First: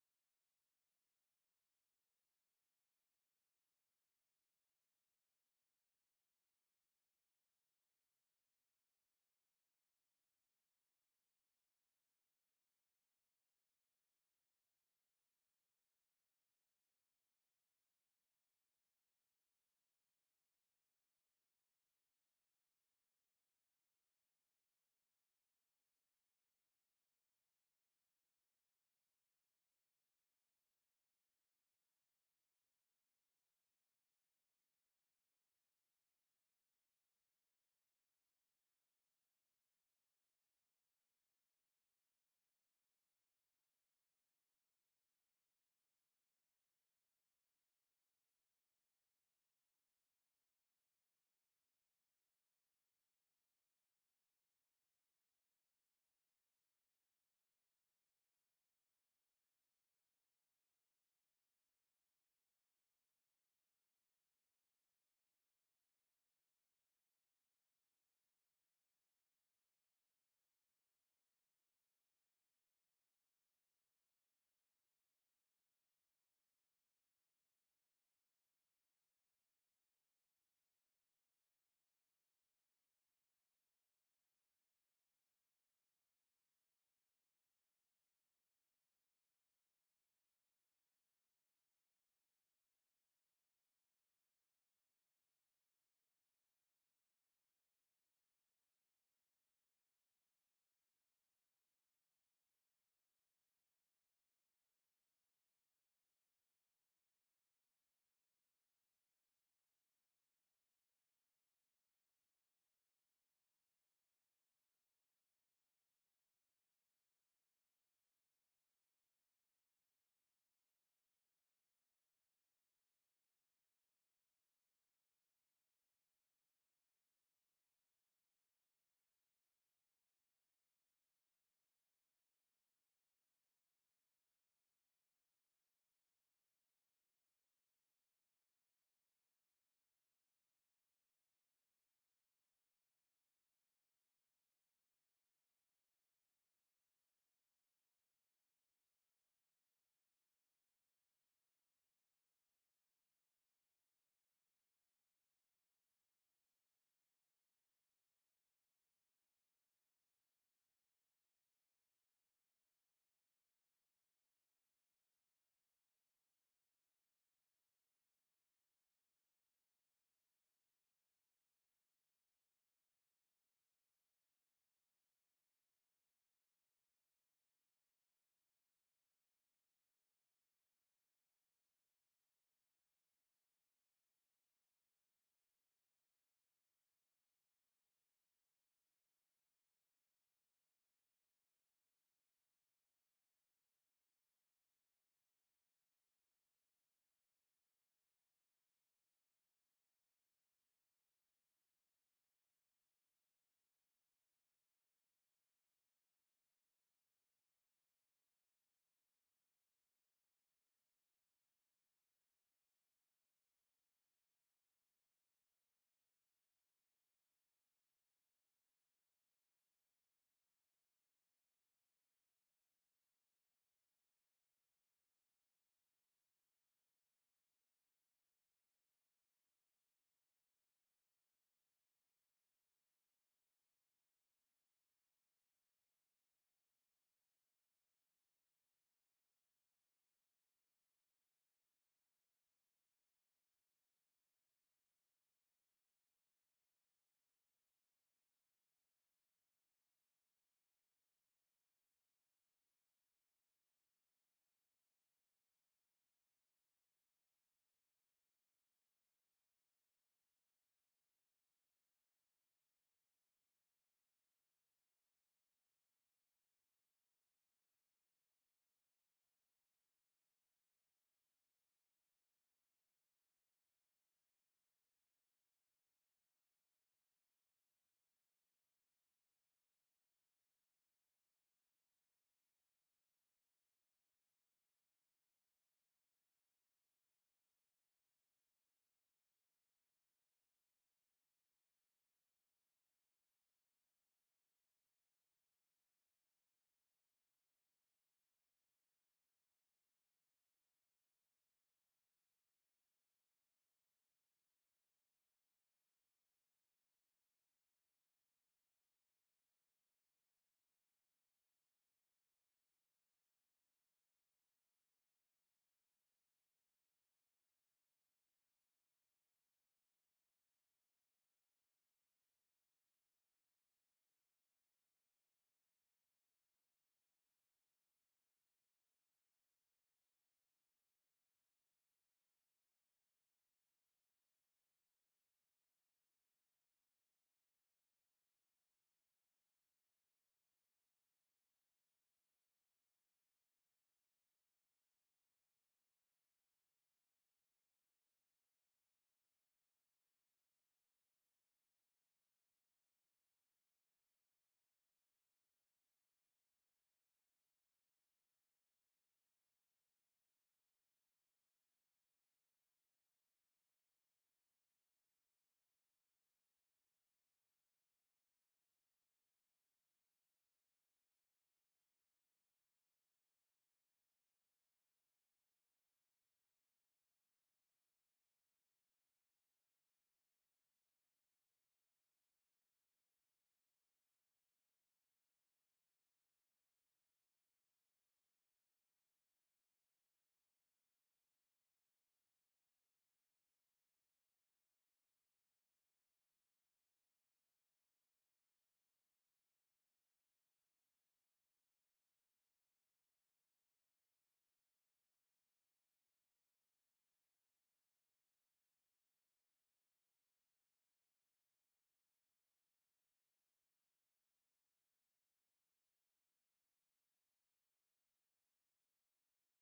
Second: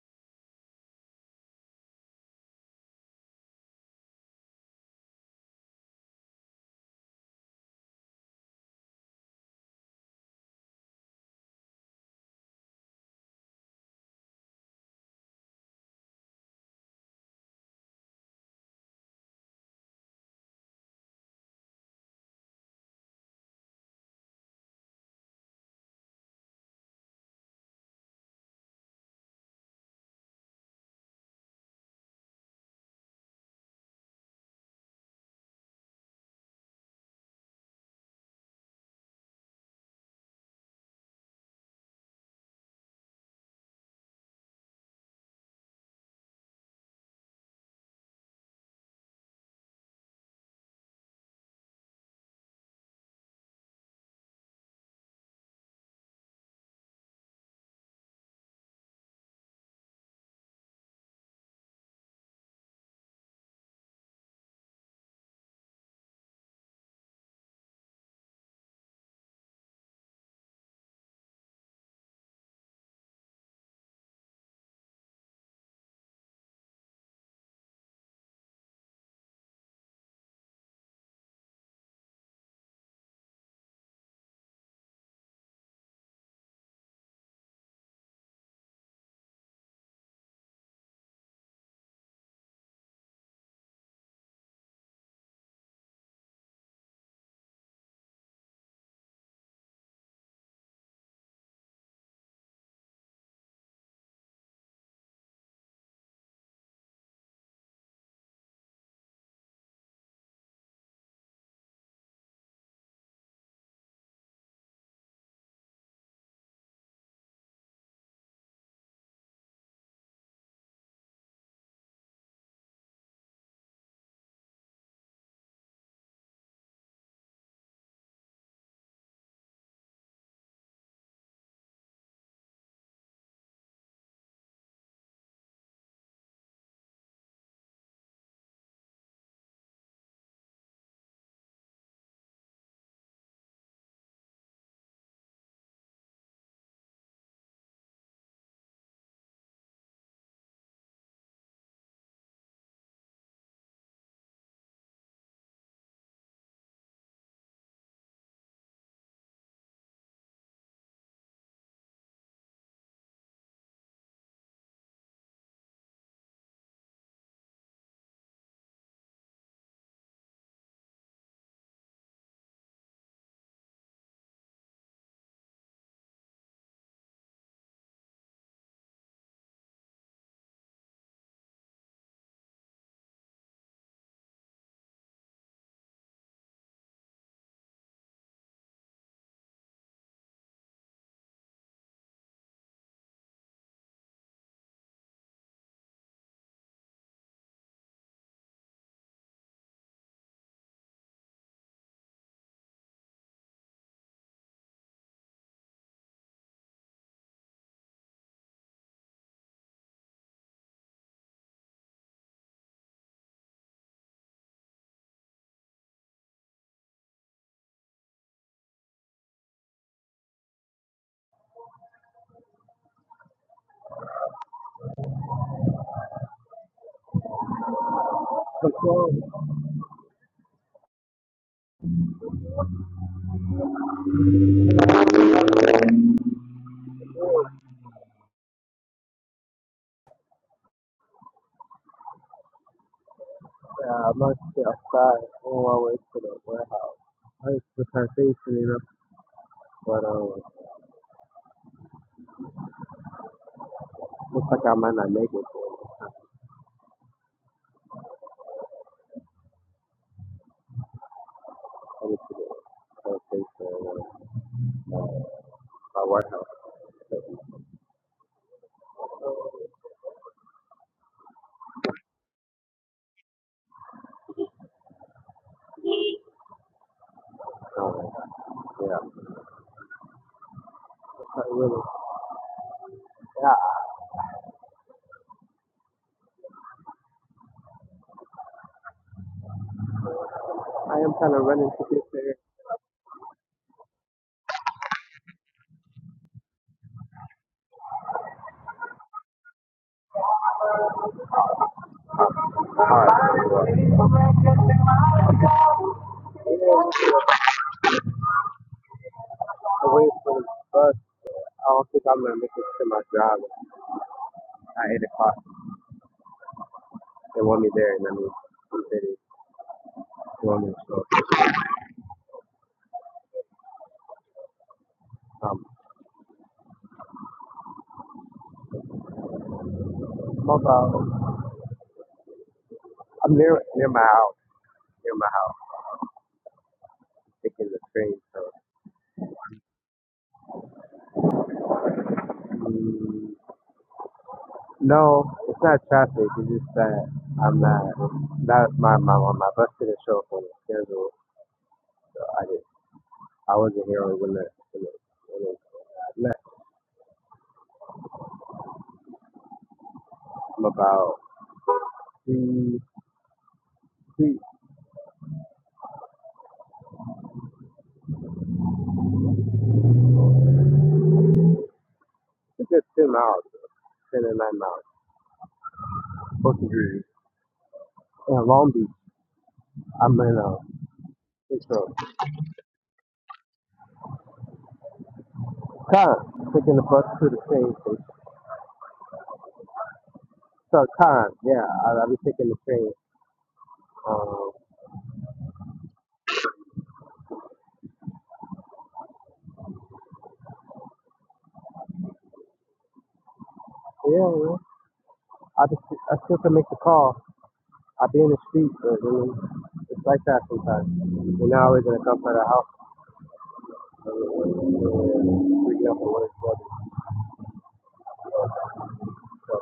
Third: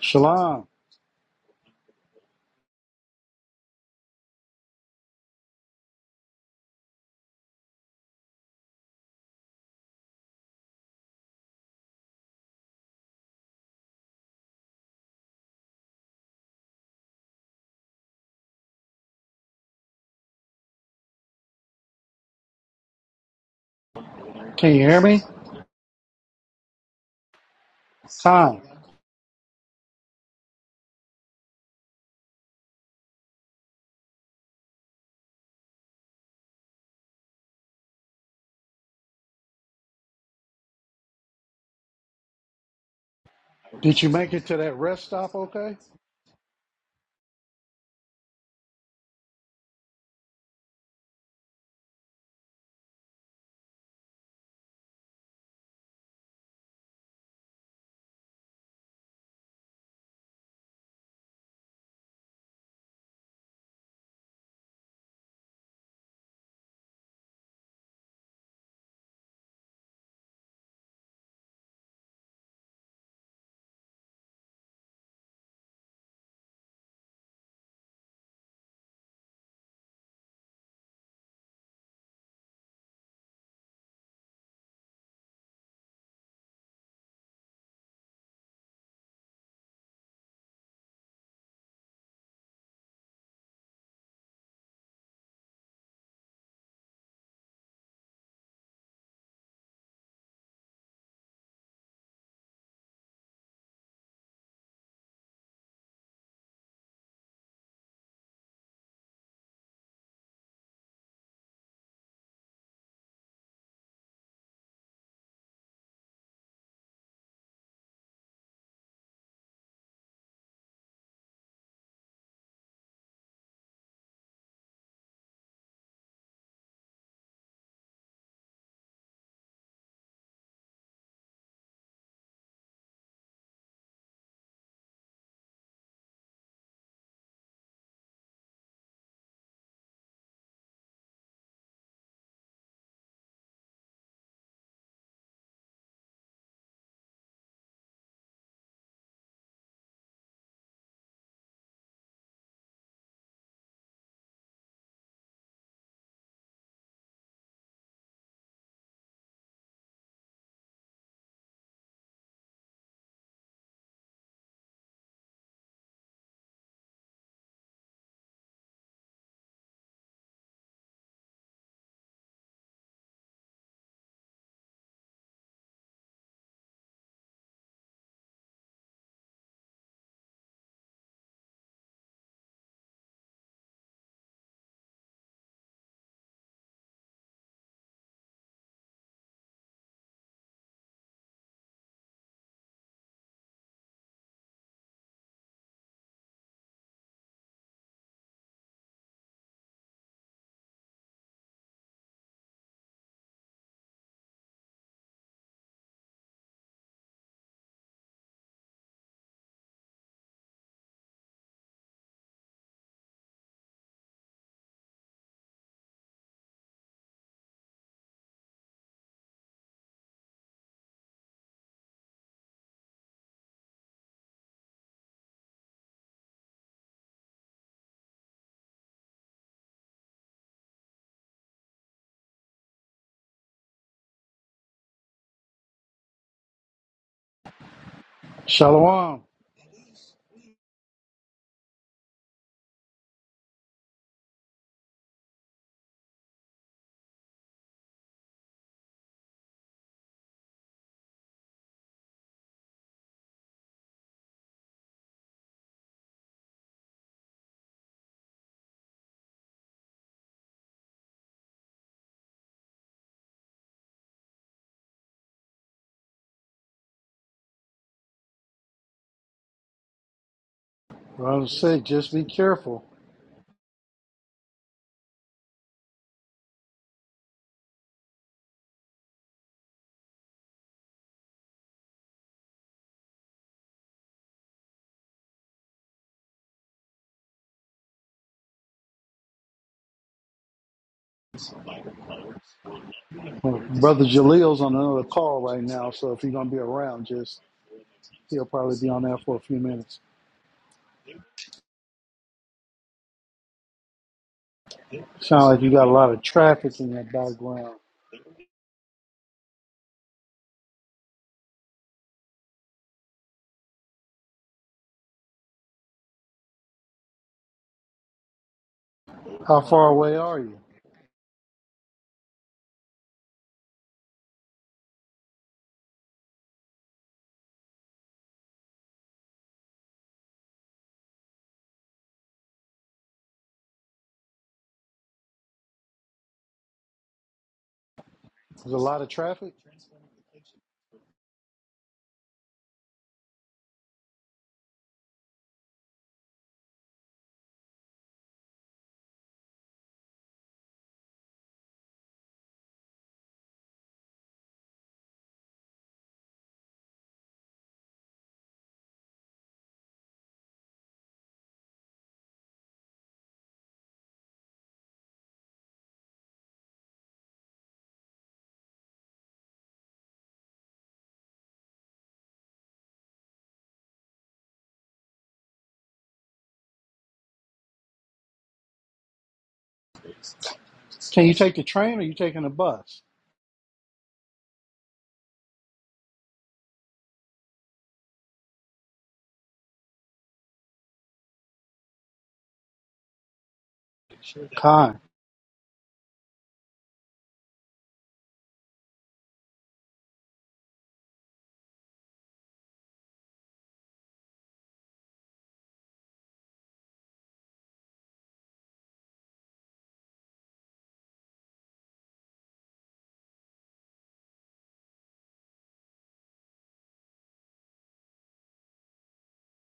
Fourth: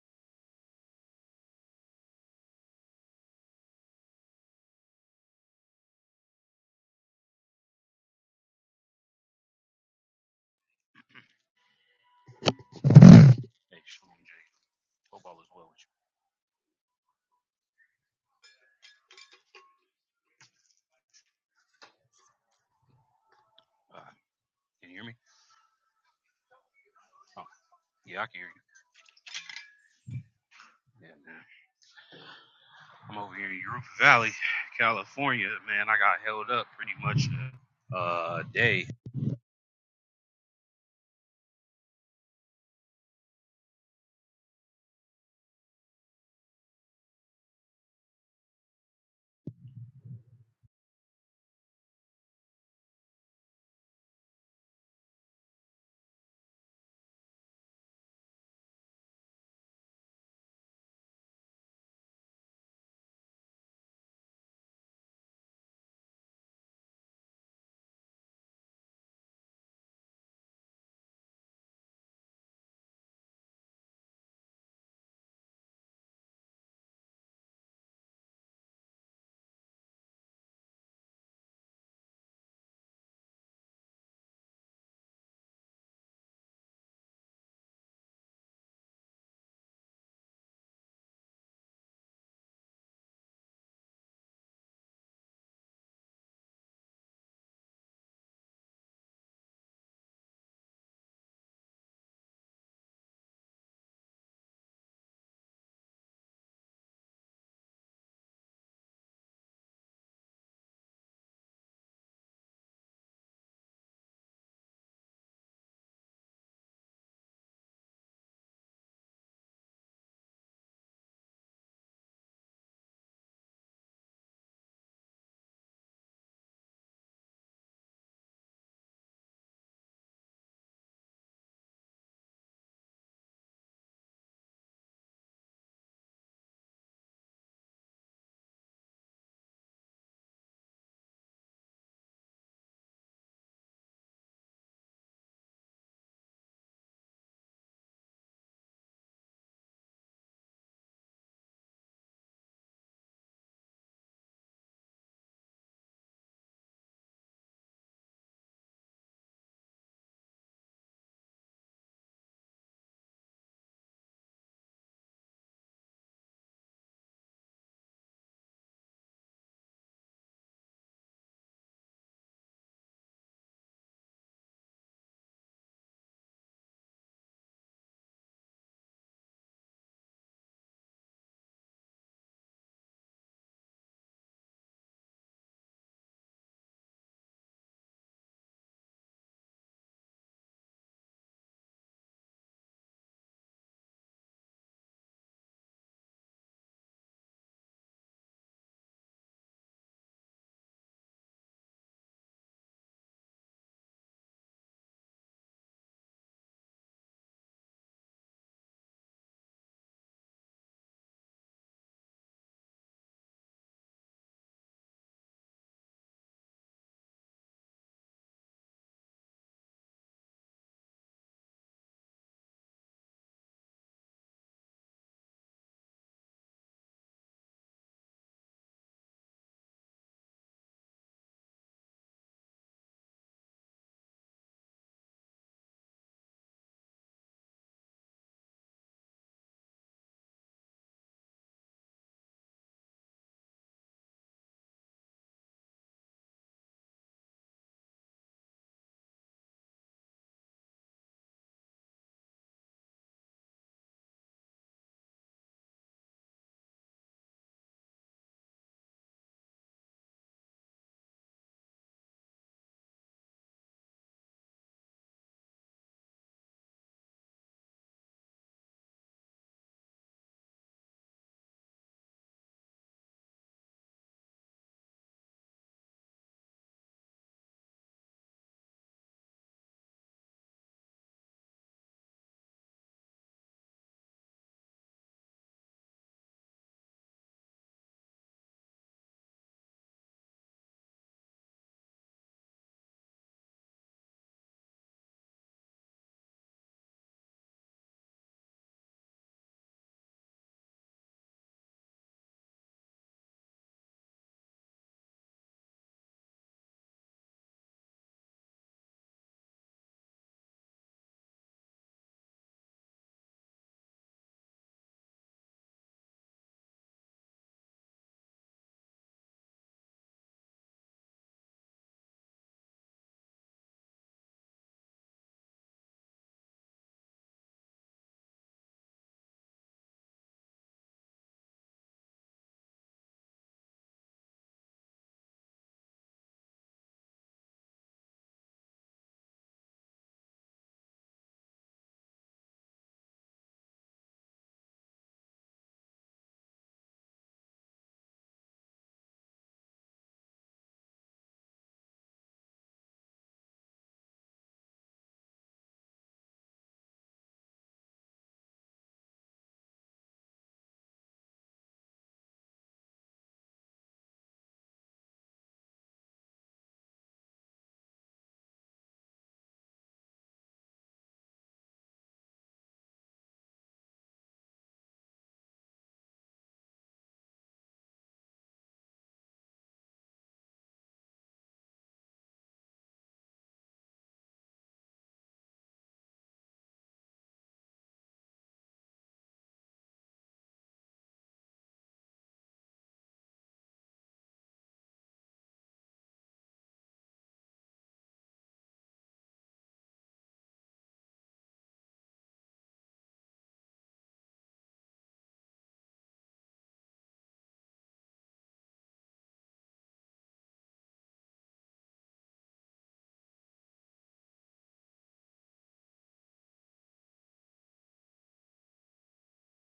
Shalom. Hey, Shalom J. Tobal as well. Uh, Can you can you hear hear me? me? Oh, yeah, I can hear Tom, you. Yeah, man. I'm over here in Europa Valley, California. Man, I got held up pretty much a uh, day. did you make it to that rest stop okay? Performed Shalom. a month outside on my way to the warehouse. I was the plantation, enough, but um, looks like I might not make it to come to the plantation, uh, warehouse. Brother Sig, just be careful. Um, yeah, I really, yeah, I am kind of running to get there. Well, Brother Jaleel's on another call right now, so if you're going to be around, just he'll probably be on there for a few minutes. All right, Sound like you got a lot of traffic in yeah, that background. away from the bus. I don't think I'm gonna make it to my job at eight o'clock. They want me there, and I mean, they How far away are you? want me to show up. Um, I'm about I'm near near my house. Near my house. I'm Taking the train. So There's a lot of traffic? mm, no, it's not traffic. It's just that I'm not. That my my my bus didn't show up on the schedule, so I didn't. I wasn't here when it when it when it I left. I'm about three three. It's a good ten miles, ten or nine miles. Supposed degrees. in Long Beach. I'm in uh, Can you take the Central. train or you taking a bus? Con taking the bus to the train station. So Con, yeah, I, I'll be taking the train. Um, Khan? Yeah, man. I just, I still can make the call. I be in the street, but I mean, it's like that sometimes. You're not always gonna come to the house. I mean, when- when we're Freaking out for what it's worth. So,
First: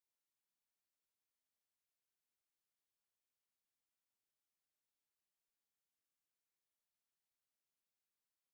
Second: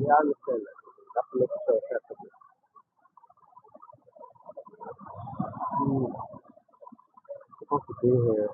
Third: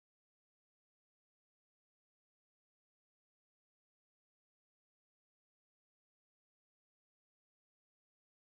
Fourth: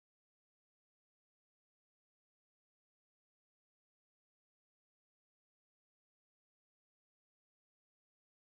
yeah, I understand that. I have make sure it's happening. Mm, I'm supposed to be here.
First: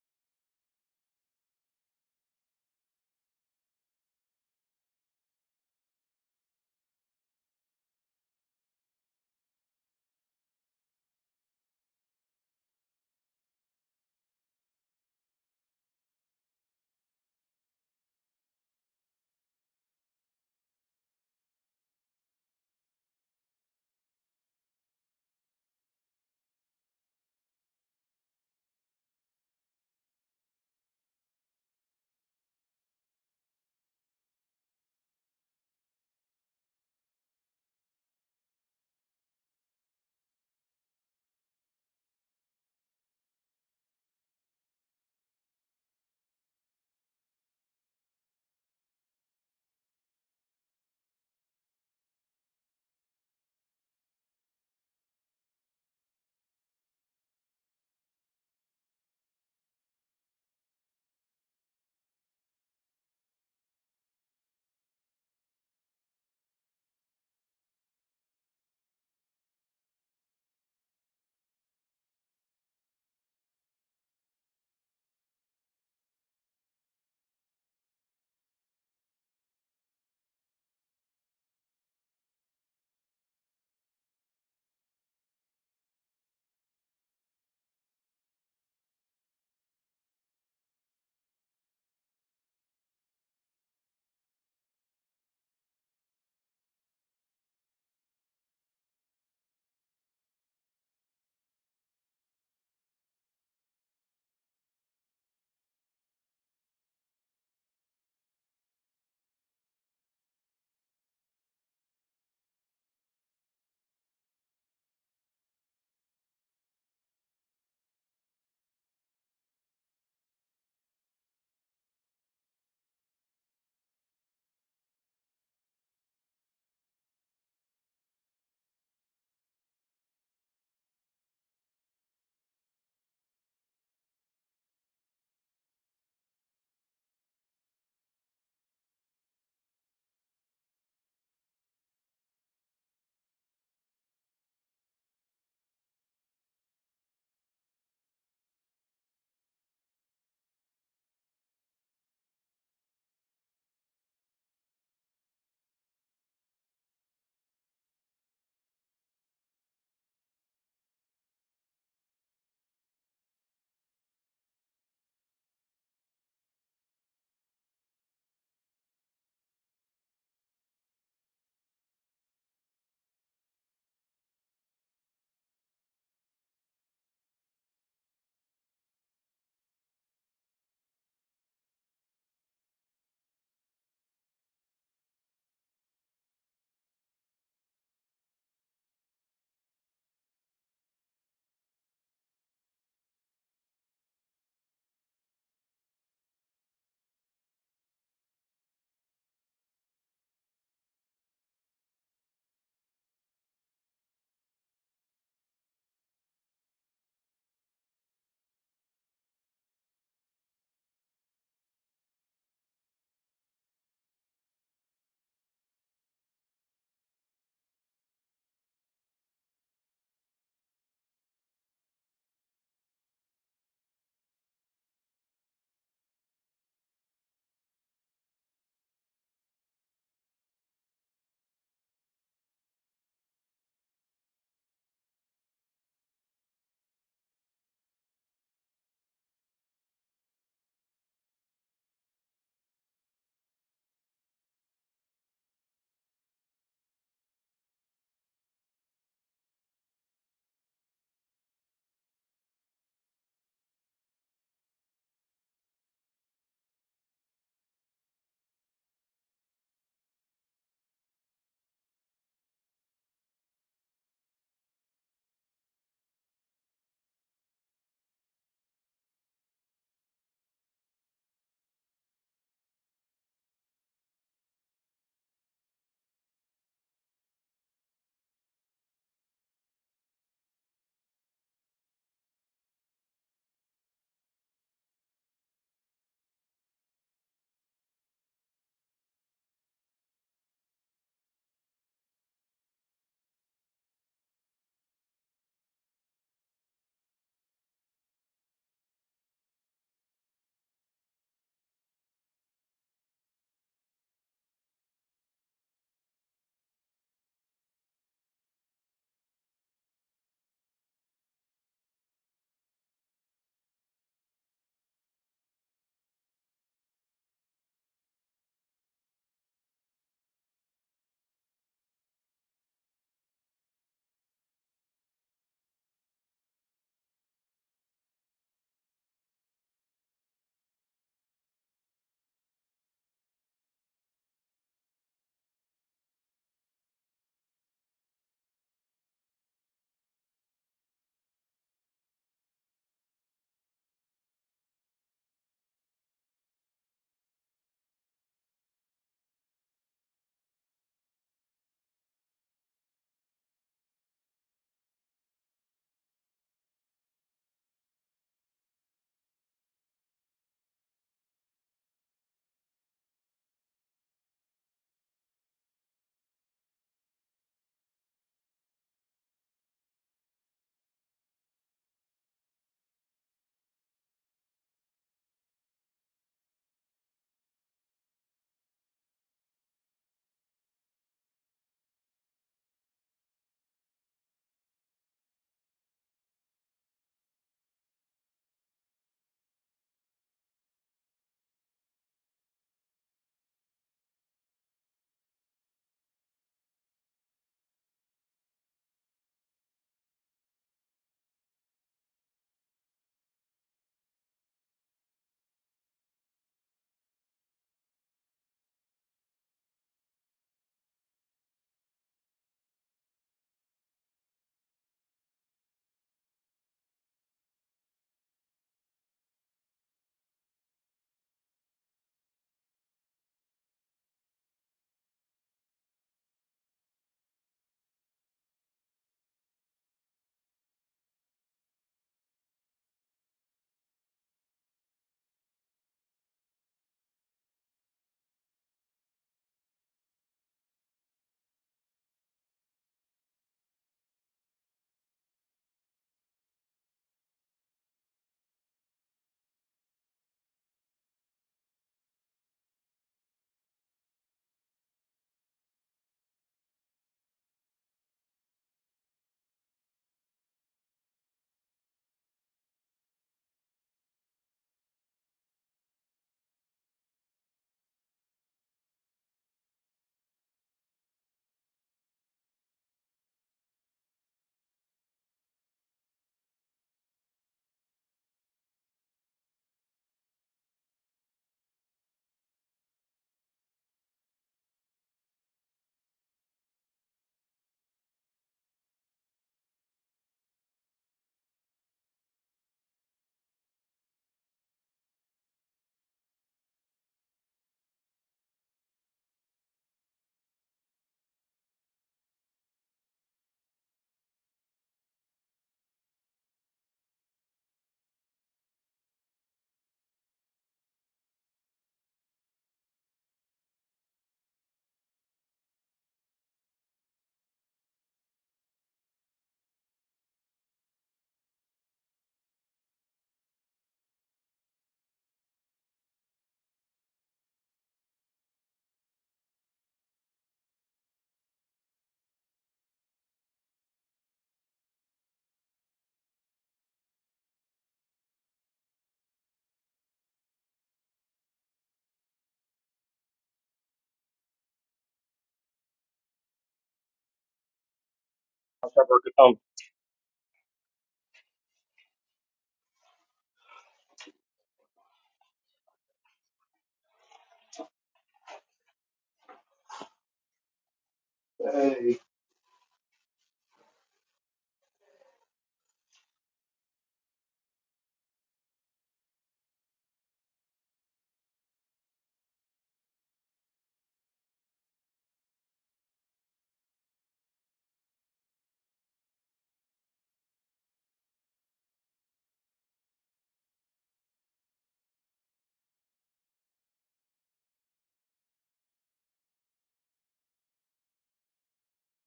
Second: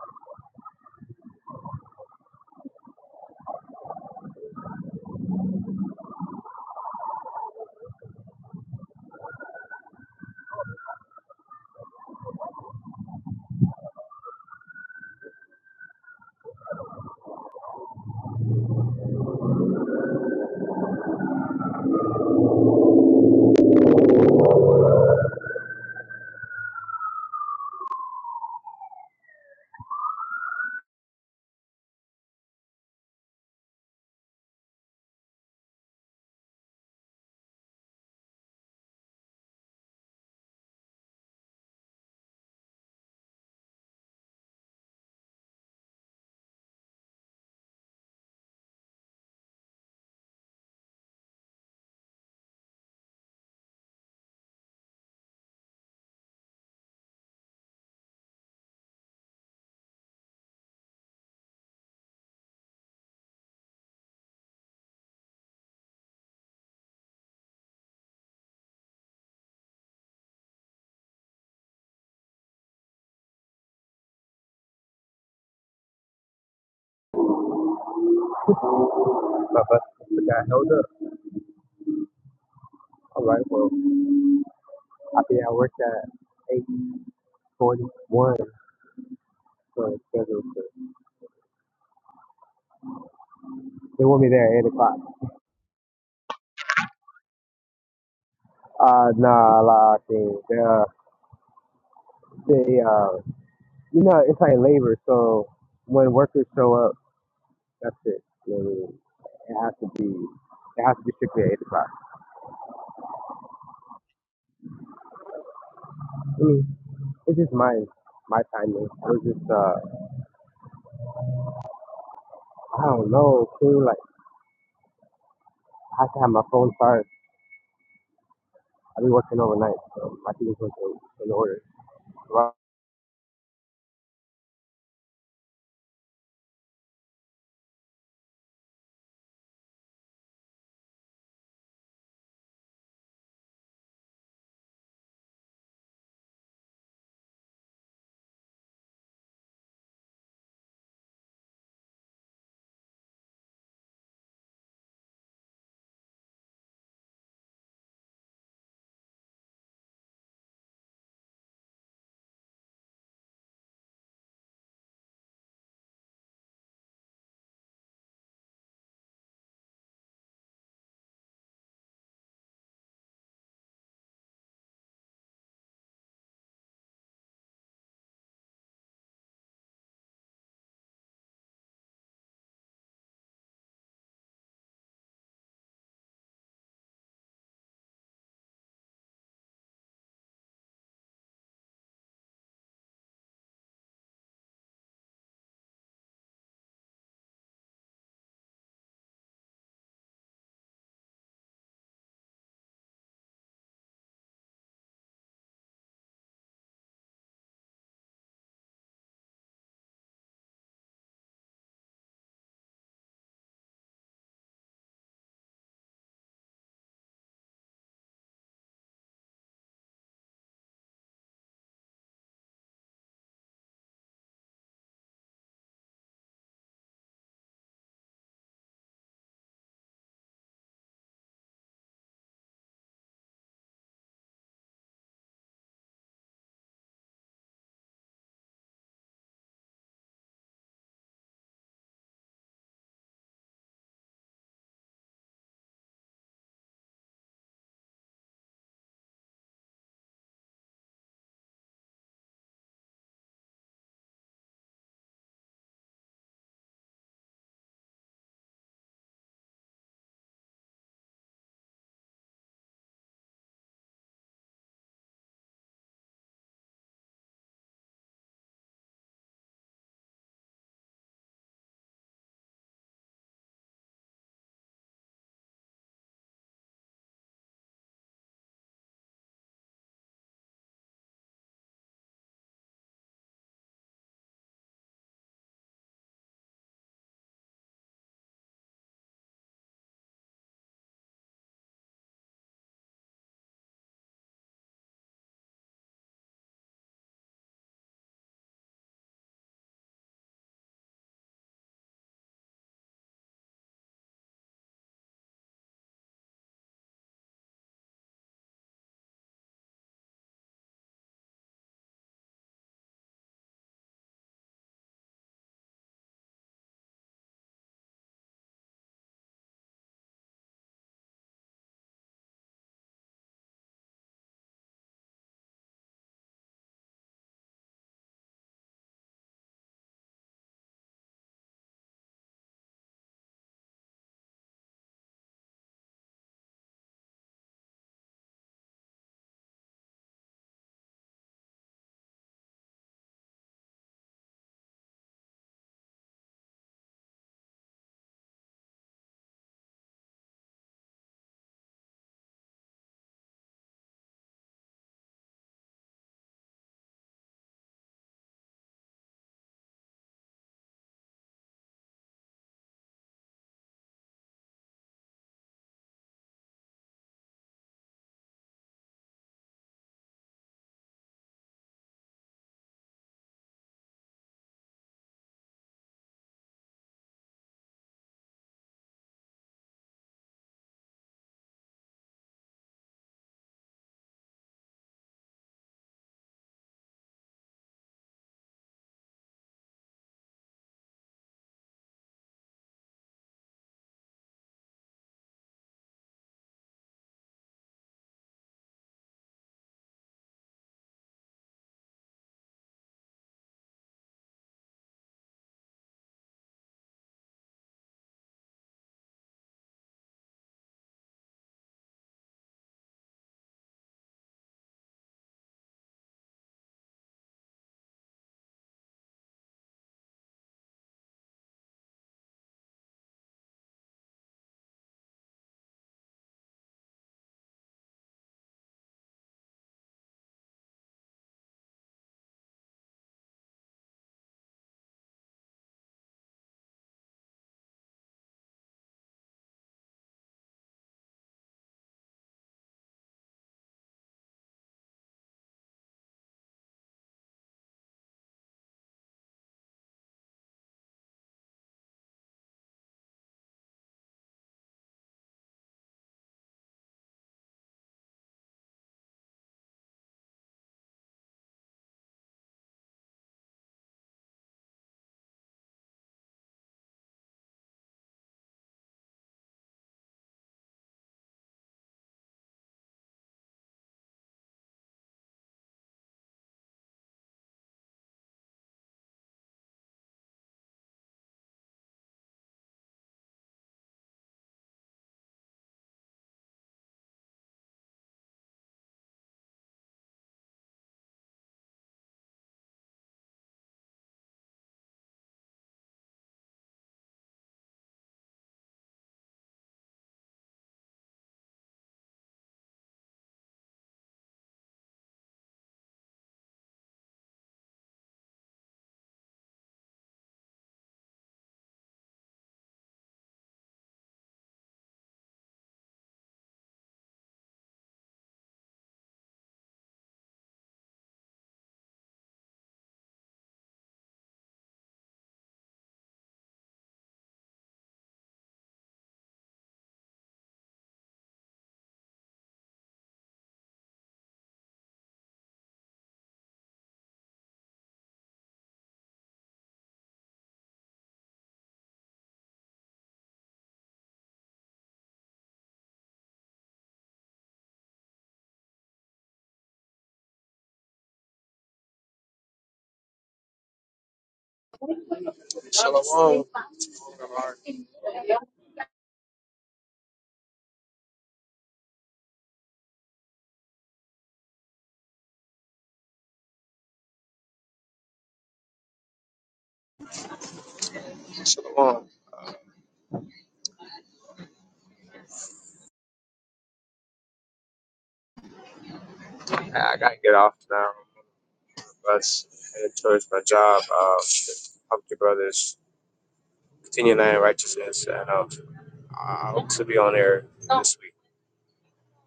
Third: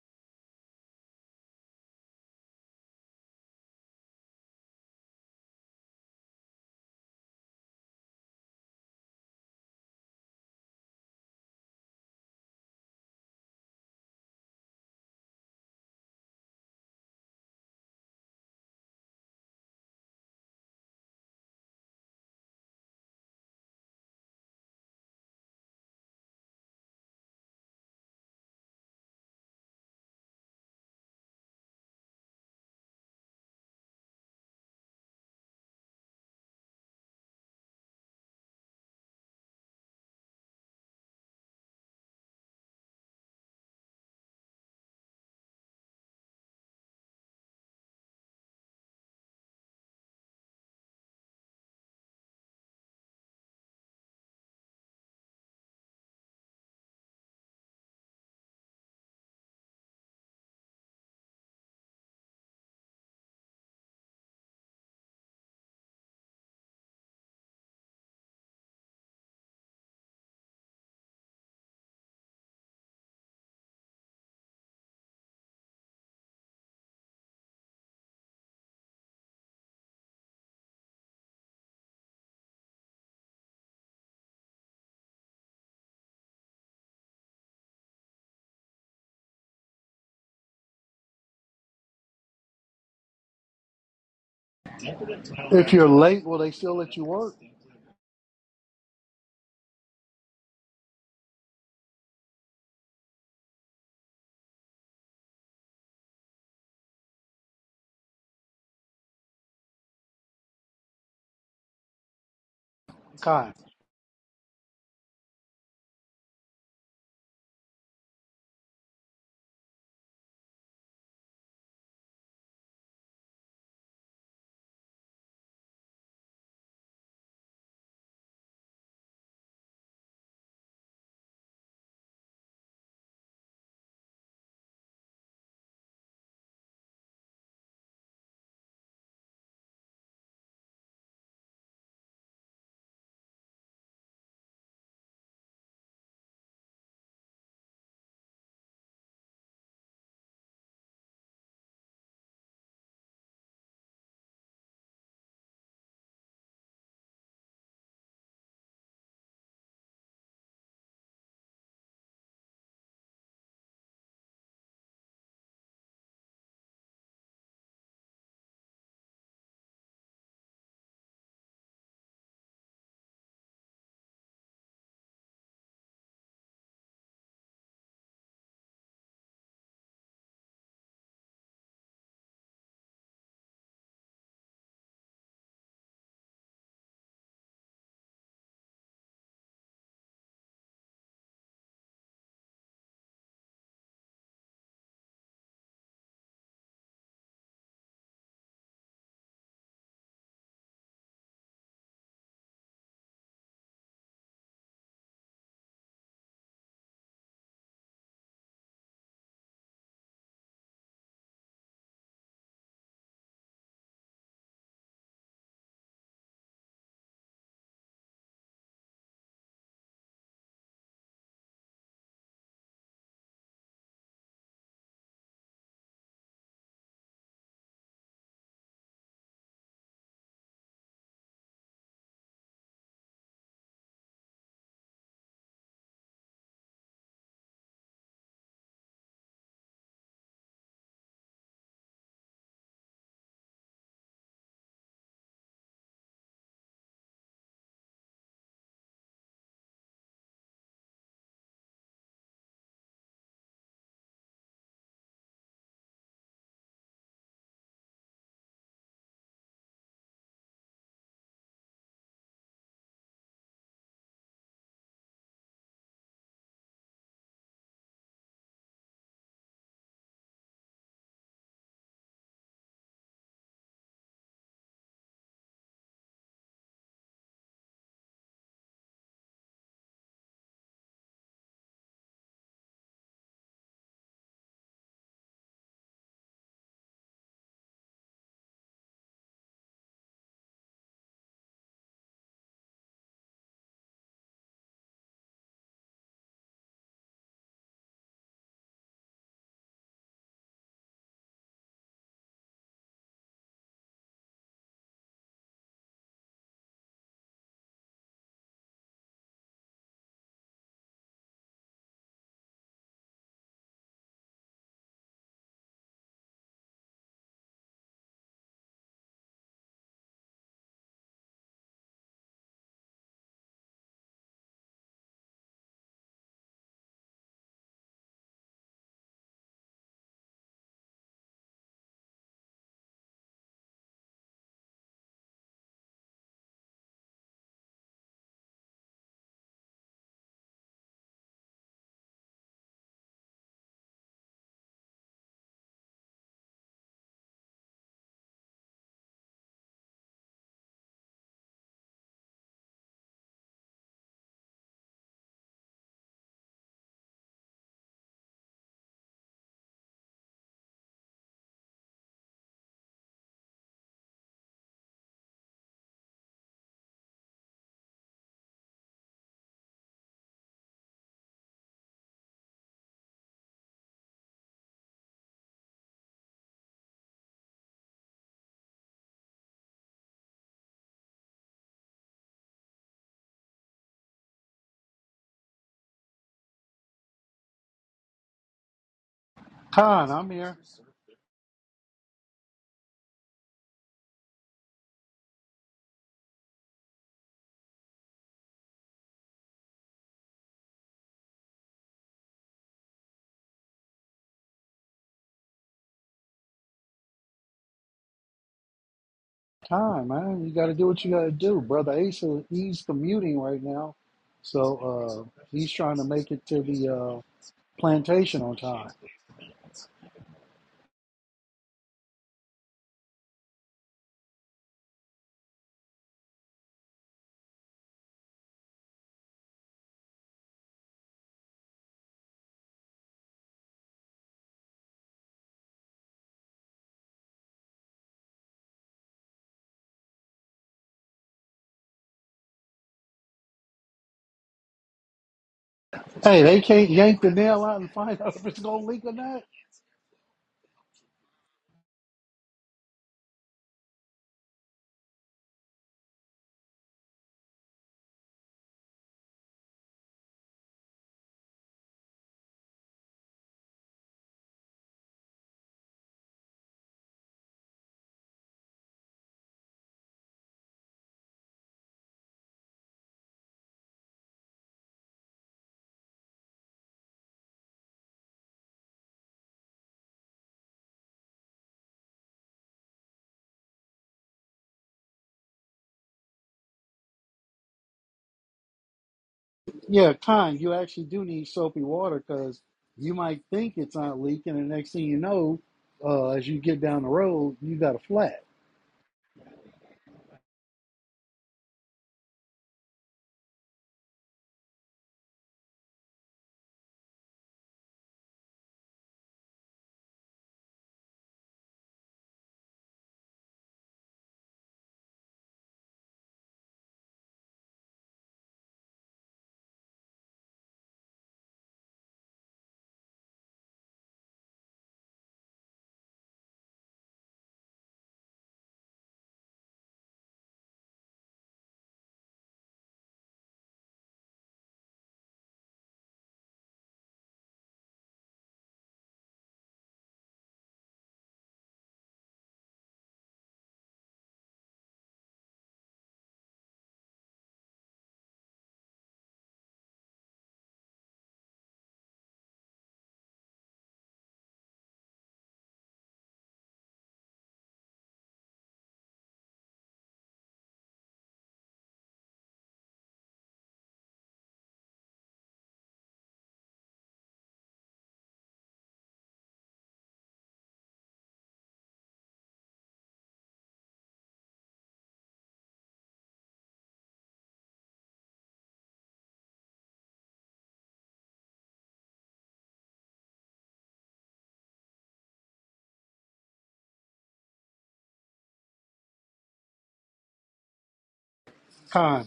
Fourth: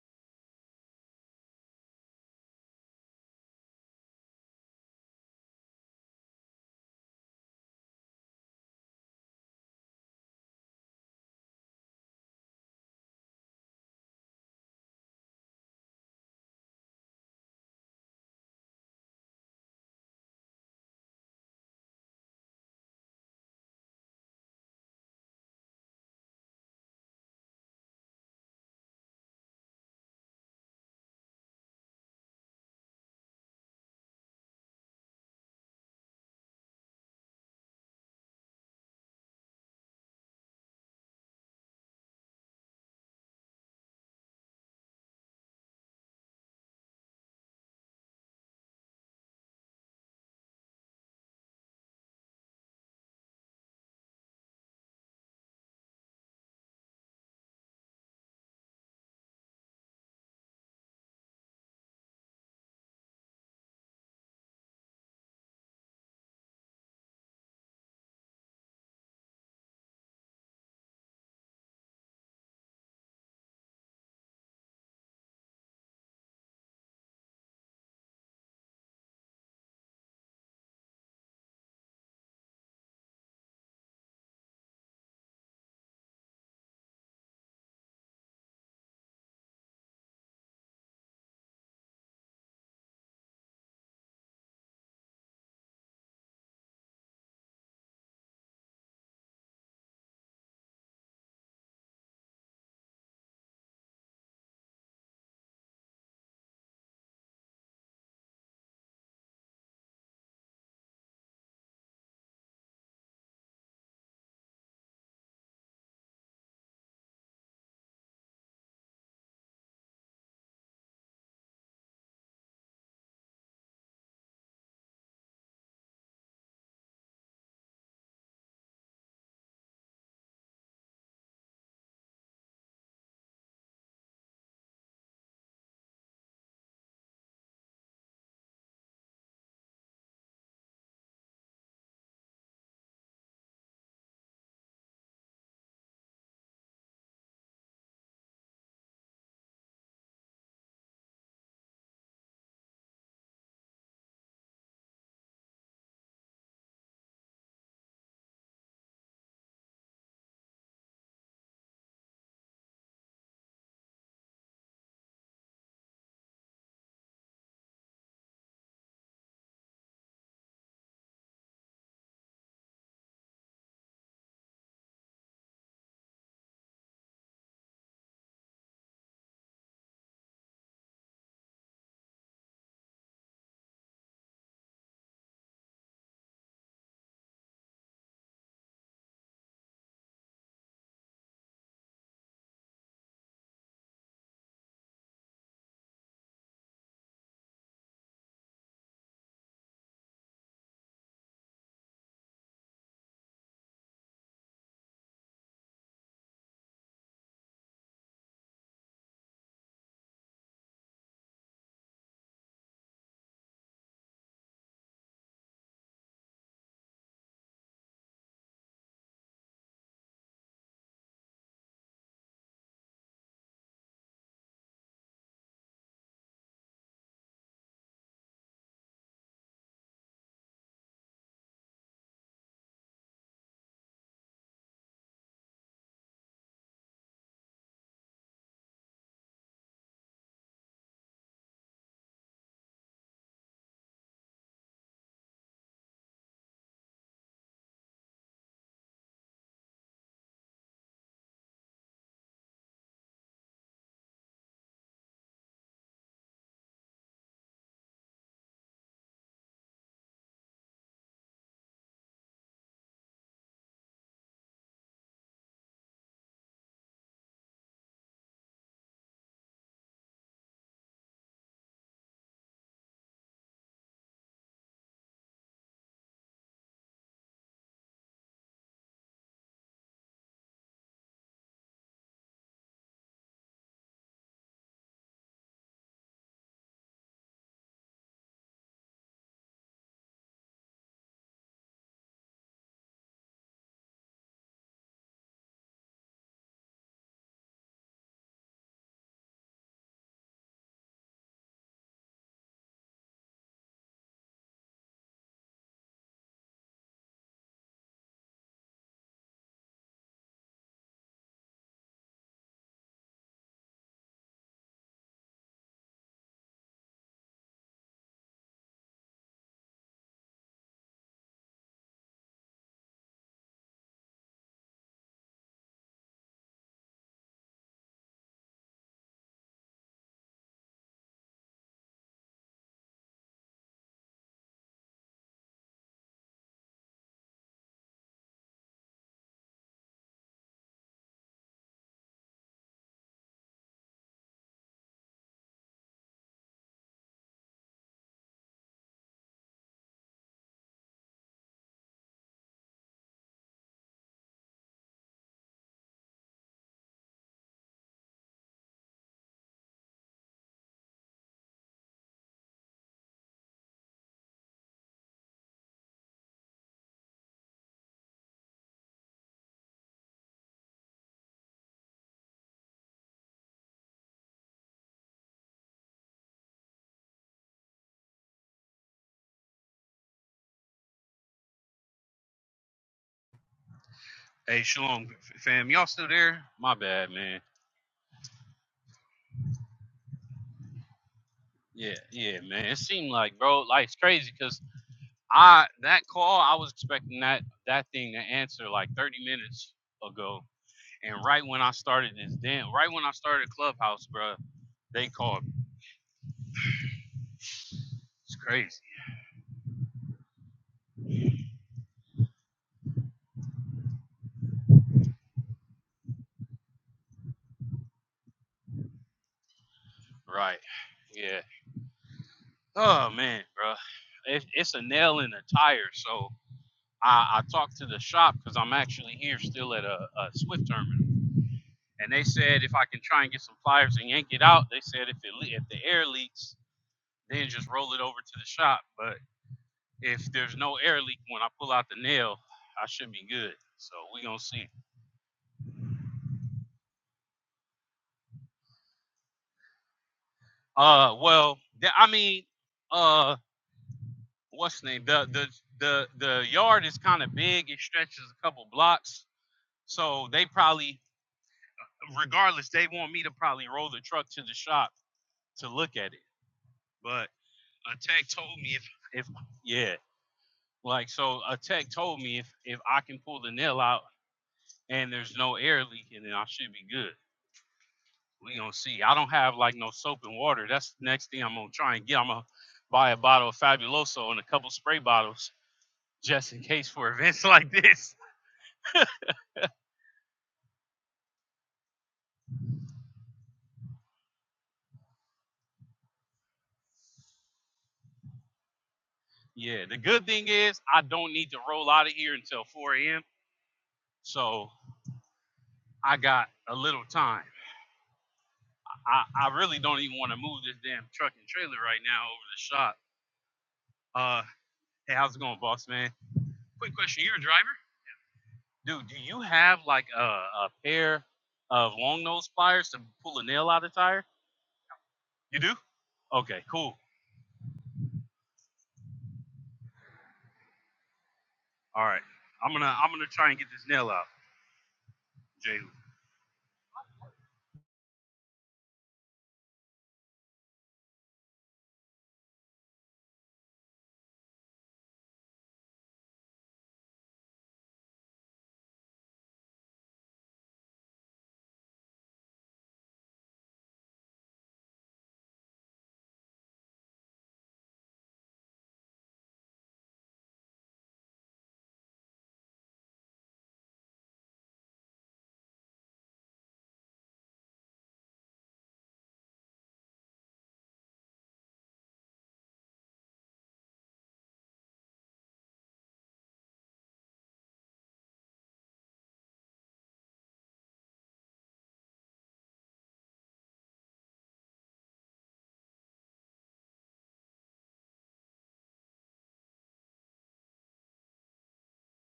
My bus just got held up. All right, well, I be at work at eight forty-one. So it's scheduled to. They want me there at eight o'clock. If you're late, will they still let you work? Uh, nah, I lied. They, uh, they, uh, You know, it's like labor. So when workers show up, that's it. I mean, it has to be. It has to be strictly at eight o'clock. Khan? I mean, it's just my my timing. I was just uh, I don't know, Too Like I have to have my phone charged. I be working overnight, so my things was in, in order. Well, Hey, Shalom, fam. Y'all still there? My bad, man. Khan, I'm here. Yeah, yeah, man. It seemed like, bro, life's crazy because I that call I was expecting that that thing to answer like 30 minutes ago, and right when I started this damn, right when I started Clubhouse, bro, they called. It's crazy. time, man. You got to do what you got to do, brother. Asa, he's commuting right now, so uh, he's trying to make it to the uh, plantation on time. Right. Yeah. Oh man, bro, it, it's a nail in the tire. So I, I talked to the shop because I'm actually here still at a, a Swift terminal, and they said if I can try and get some pliers and yank it out, they said if it le- if the air leaks, then just roll it over to the shop. But if there's no air leak when I pull out the nail, I should be good. So we gonna see. Hey, they can't yank the nail out and find out if it's gonna leak or not. Uh, well, the, I mean, uh, what's the name? The the the the yard is kind of big. It stretches a couple blocks. So they probably regardless, they want me to probably roll the truck to the shop to look at it. But a tech told me if if yeah, like so a tech told me if if I can pull the nail out and there's no air leaking, then I should be good. We gonna see. I don't have like no soap and water. That's the next thing I'm gonna try and get. I'm gonna buy a bottle of Fabuloso and a couple spray bottles just in case for events like this. Yeah, kind. You actually do need soapy water because you might think it's not leaking, and next thing you know, uh, as you get down the road, you got a flat. Yeah, the good thing is I don't need to roll out of here until 4 a.m. So I got a little time. I, I really don't even want to move this damn truck and trailer right now over the shop. Uh, hey, how's it going, boss man? Quick question, you're a driver, dude. Do you have like a, a pair of long nose pliers to pull a nail out of the tire? You do? Okay, cool. All right, I'm gonna I'm gonna try and get this nail out, Jehu. Um, Shalom. Shalom. I I gotta get off now. Let's head towards my job. Uh, help your brothers continue in righteousness, and uh, I hope to be on air. this Con,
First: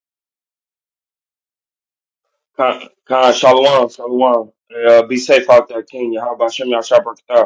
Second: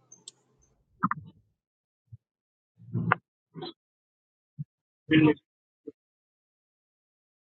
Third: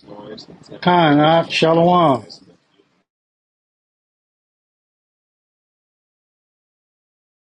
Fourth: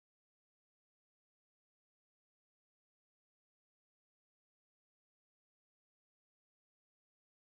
con, ah, shalom. Khan, Khan, Shalom, Shalom. Uh, be safe out there, Kenya. How about Shem Yashar Barakatam?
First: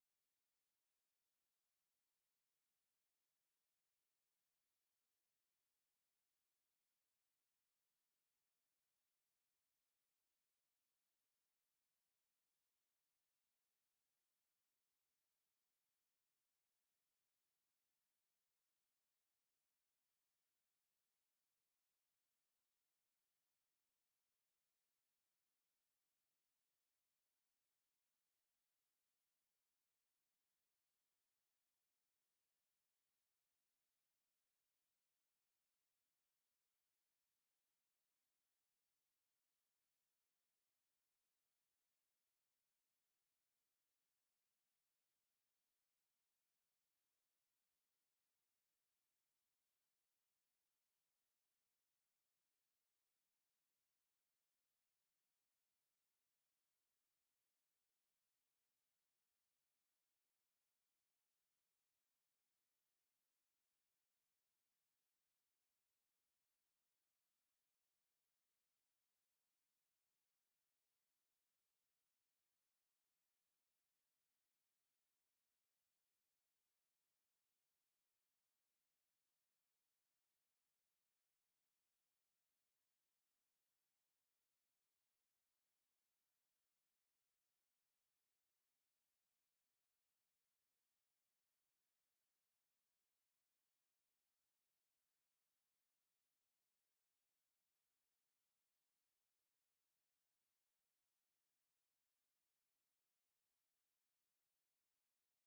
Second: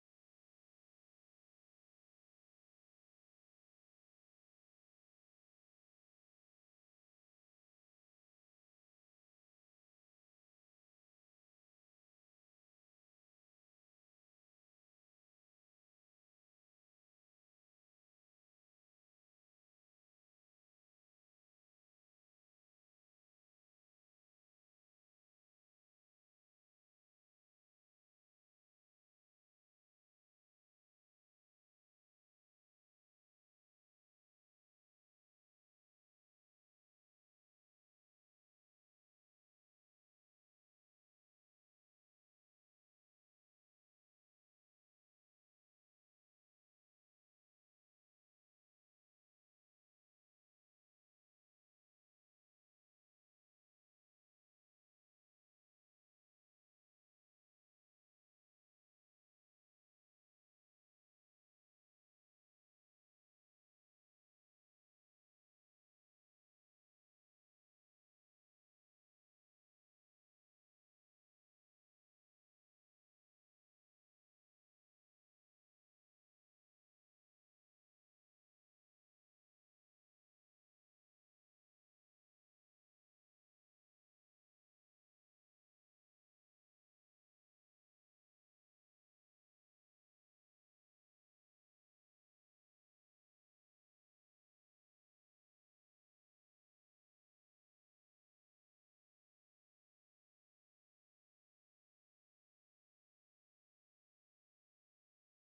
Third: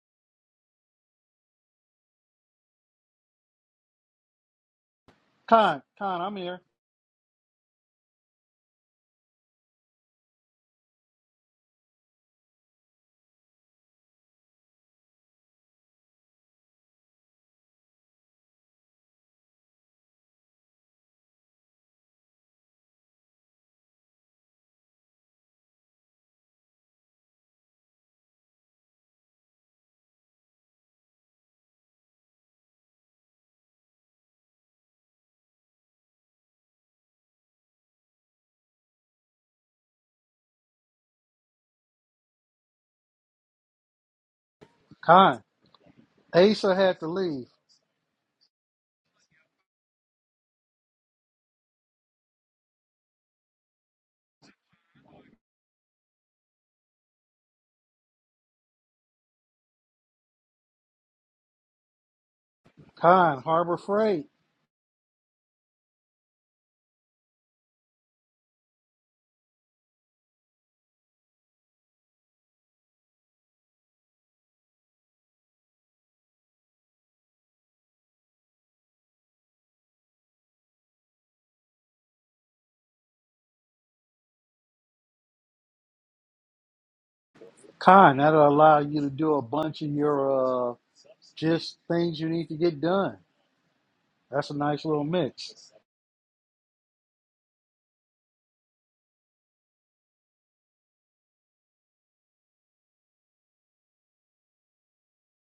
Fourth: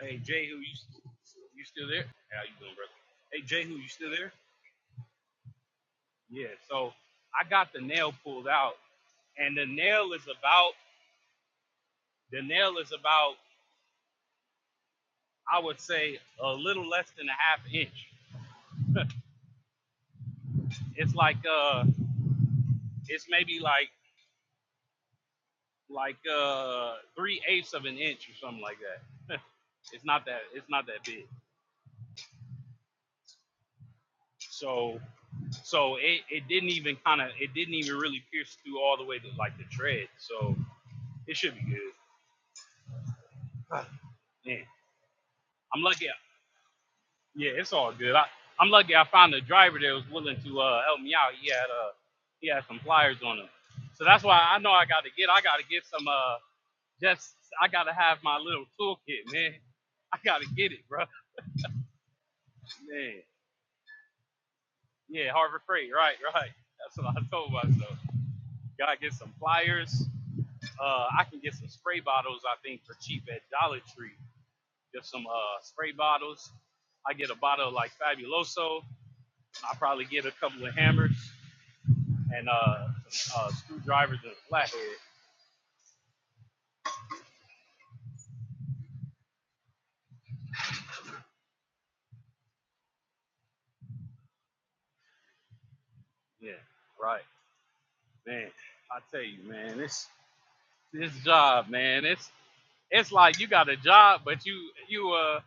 Hey, Jehu, you s- you still there? Hey, how you doing, brother? Hey, Jehu, you still there? Con, con, I'm Yeah. here. So I got the nail pulled out, and the nail is about the nail is about I would say a little less than a half inch. It's like uh, it's maybe like like uh three eighths of an inch or something like that. It's not that it's not that big. So so it, it didn't even kind of it didn't even really pierce through all the way to like the tread. So it should be good. Man, Con, I'm lucky. I, Asa had to leave. Yeah, it's all good. I, I'm lucky I found a driver that was willing to uh, help me out. He had uh he had some pliers on him, so that's why I know I got to get I got to get some uh Just I gotta have my little toolkit, man. I gotta get it, bro. Man. Con, Harbor Freight. Yeah, Harvard Freight, right, right. That's what I told myself. Gotta get some pliers. Uh I can get some spray bottles, I think, for cheap at Dollar Tree. Get some uh spray bottles. I get a bottle of like Fabuloso. I probably get a couple of hammers and uh some uh screwdrivers and a flathead. Con, that'll allow you to do a bunch of your uh, just things you need to get done. That's a nice little mix. Yeah, right. Man, I tell you, man, this this job, man, it's It's like you got a job, but you you uh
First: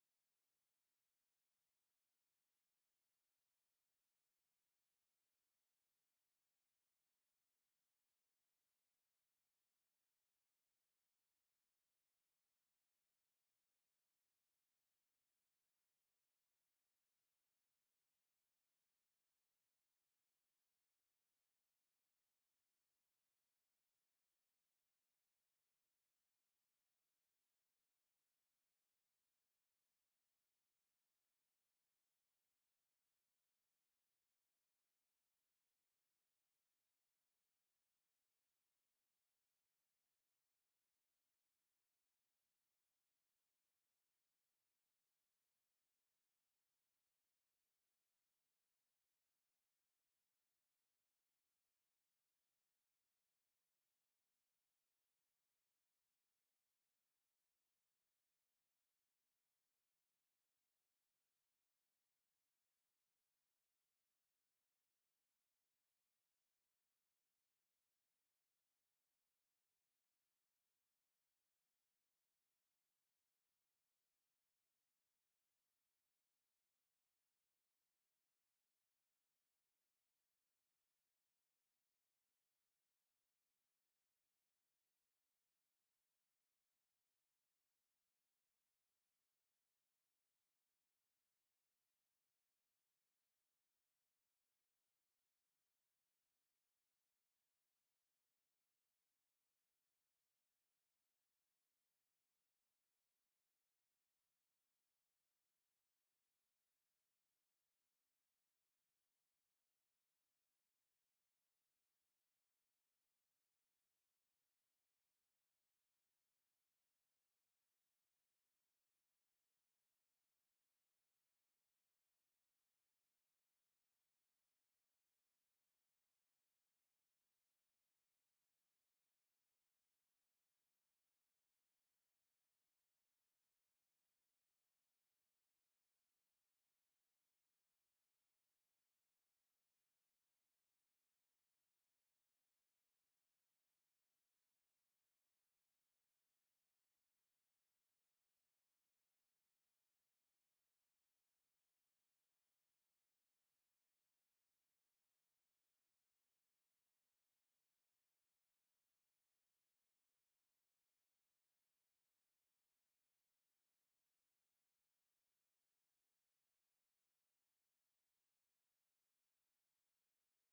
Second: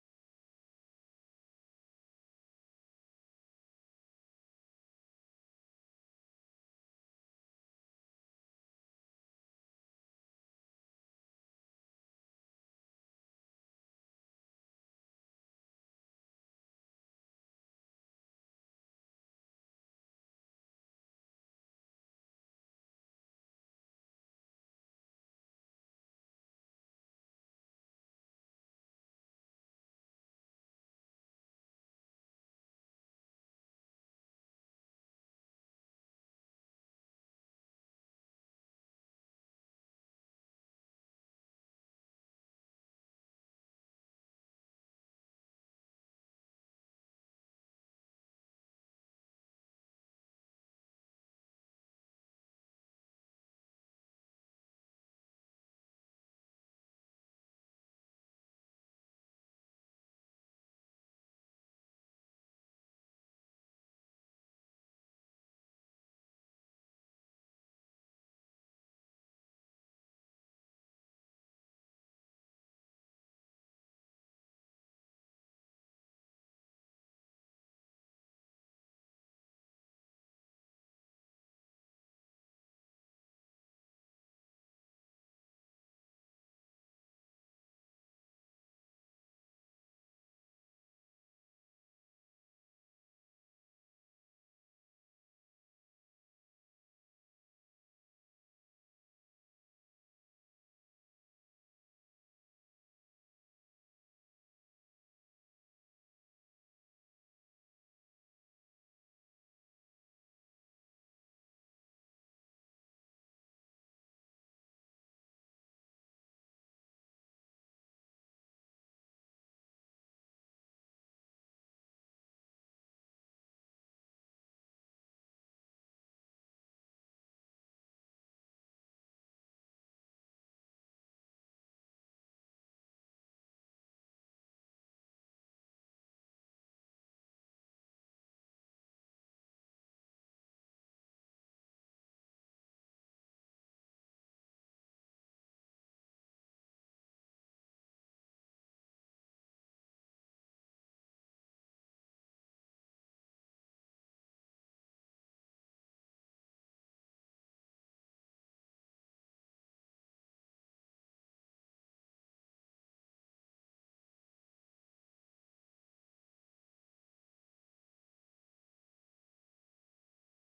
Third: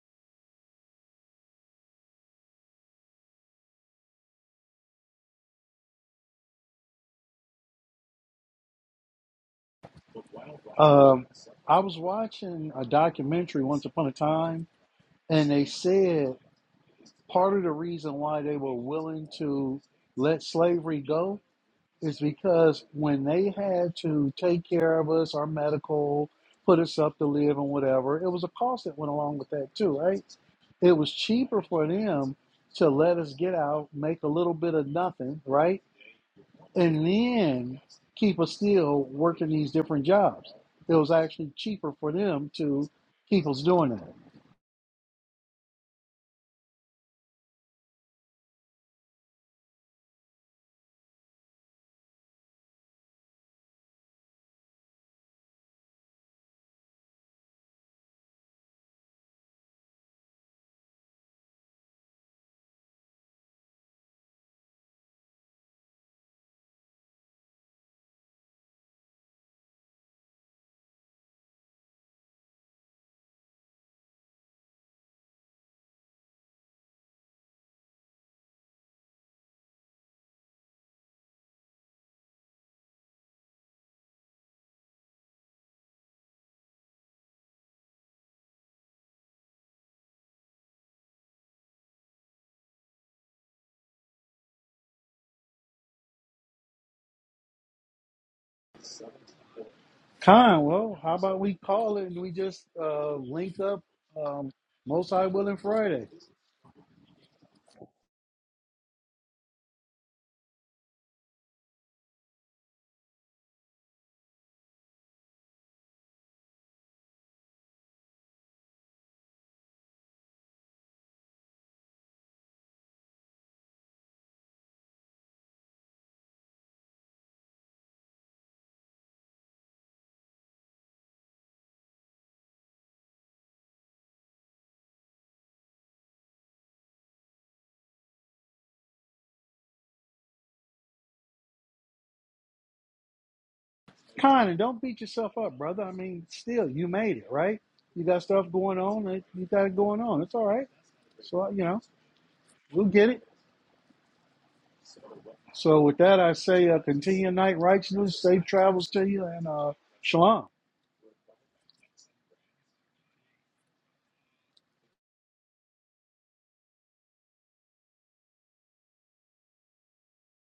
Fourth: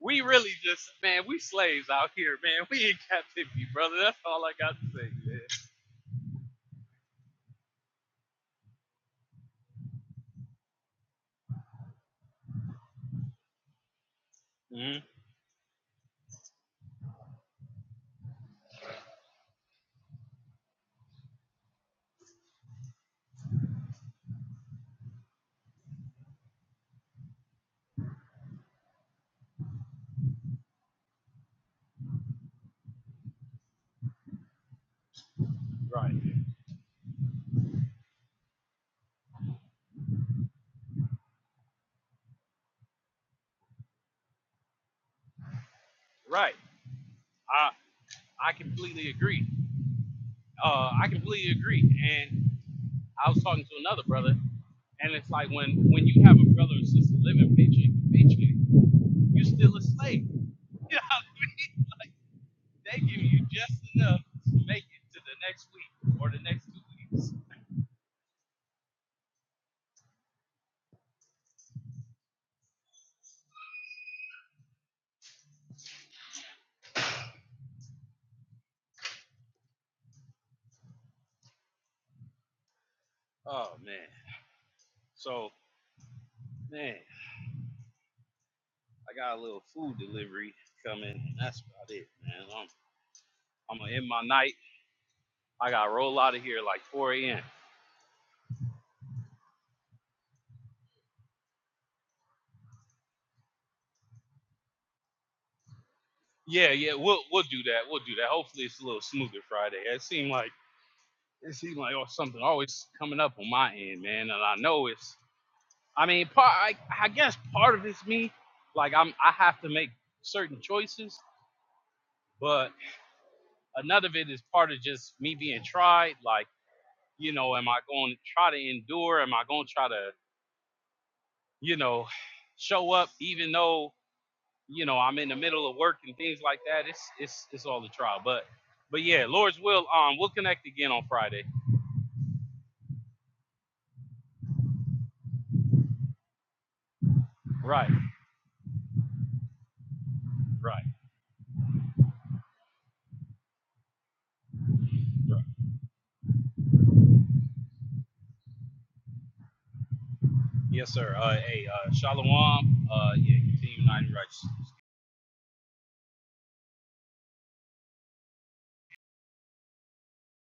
we really just man, we slaves out here, man. We in captivity, brother. That's all I got to say, Um, I was watching a documentary once upon a time, man. and they said part of the reason why they were willing to let slavery go Is because when they had to take care of us, our medical, put us up to live and whatever, it was a cost that went along with that too, right? It was cheaper for them to let us get out, make a little bit of nothing, right? hmm Right. And then keep us still working these different jobs. It was actually cheaper for them to keep us doing that. Right. I I completely agree. Uh I completely agree. And I was talking to another brother, and it's like when when you have a brother or sister living paycheck to paycheck, you're still a slave. You know what I mean? Like they give you just enough to make it to the next week or the next two weeks. Oh man. So man. I got a little food delivery coming, and that's about it, man. I'm I'm gonna end my night. I gotta roll out of here like 4 a.m. Con, well, how about we call it and we just uh, link up um, Most High Willing Friday? Yeah, yeah, we'll we'll do that. We'll do that. Hopefully, it's a little smoother Friday. It seemed like it seemed like oh something always coming up on my end, man. And I know it's. I mean, part I, I guess part of it's me. Like I'm I have to make certain choices, but another of it is part of just me being tried. Like you know, am I going to try to endure? Am I going to try to you know, show up even though, you know, I'm in the middle of work and things like that. It's it's it's all a trial. But but yeah, Lord's will, um we'll connect again on Friday. Kinda. don't beat yourself up, brother. I mean, still, you made it, right? Right, You got stuff going on. and You got it going on. It's all right. right, So, you know, we'll get it. right. So, with that, I say uh, continue your night righteousness, safe travels to you, and uh, shalom. Yes, sir. Uh hey, uh Shalom, uh yeah, continue uniting righteous.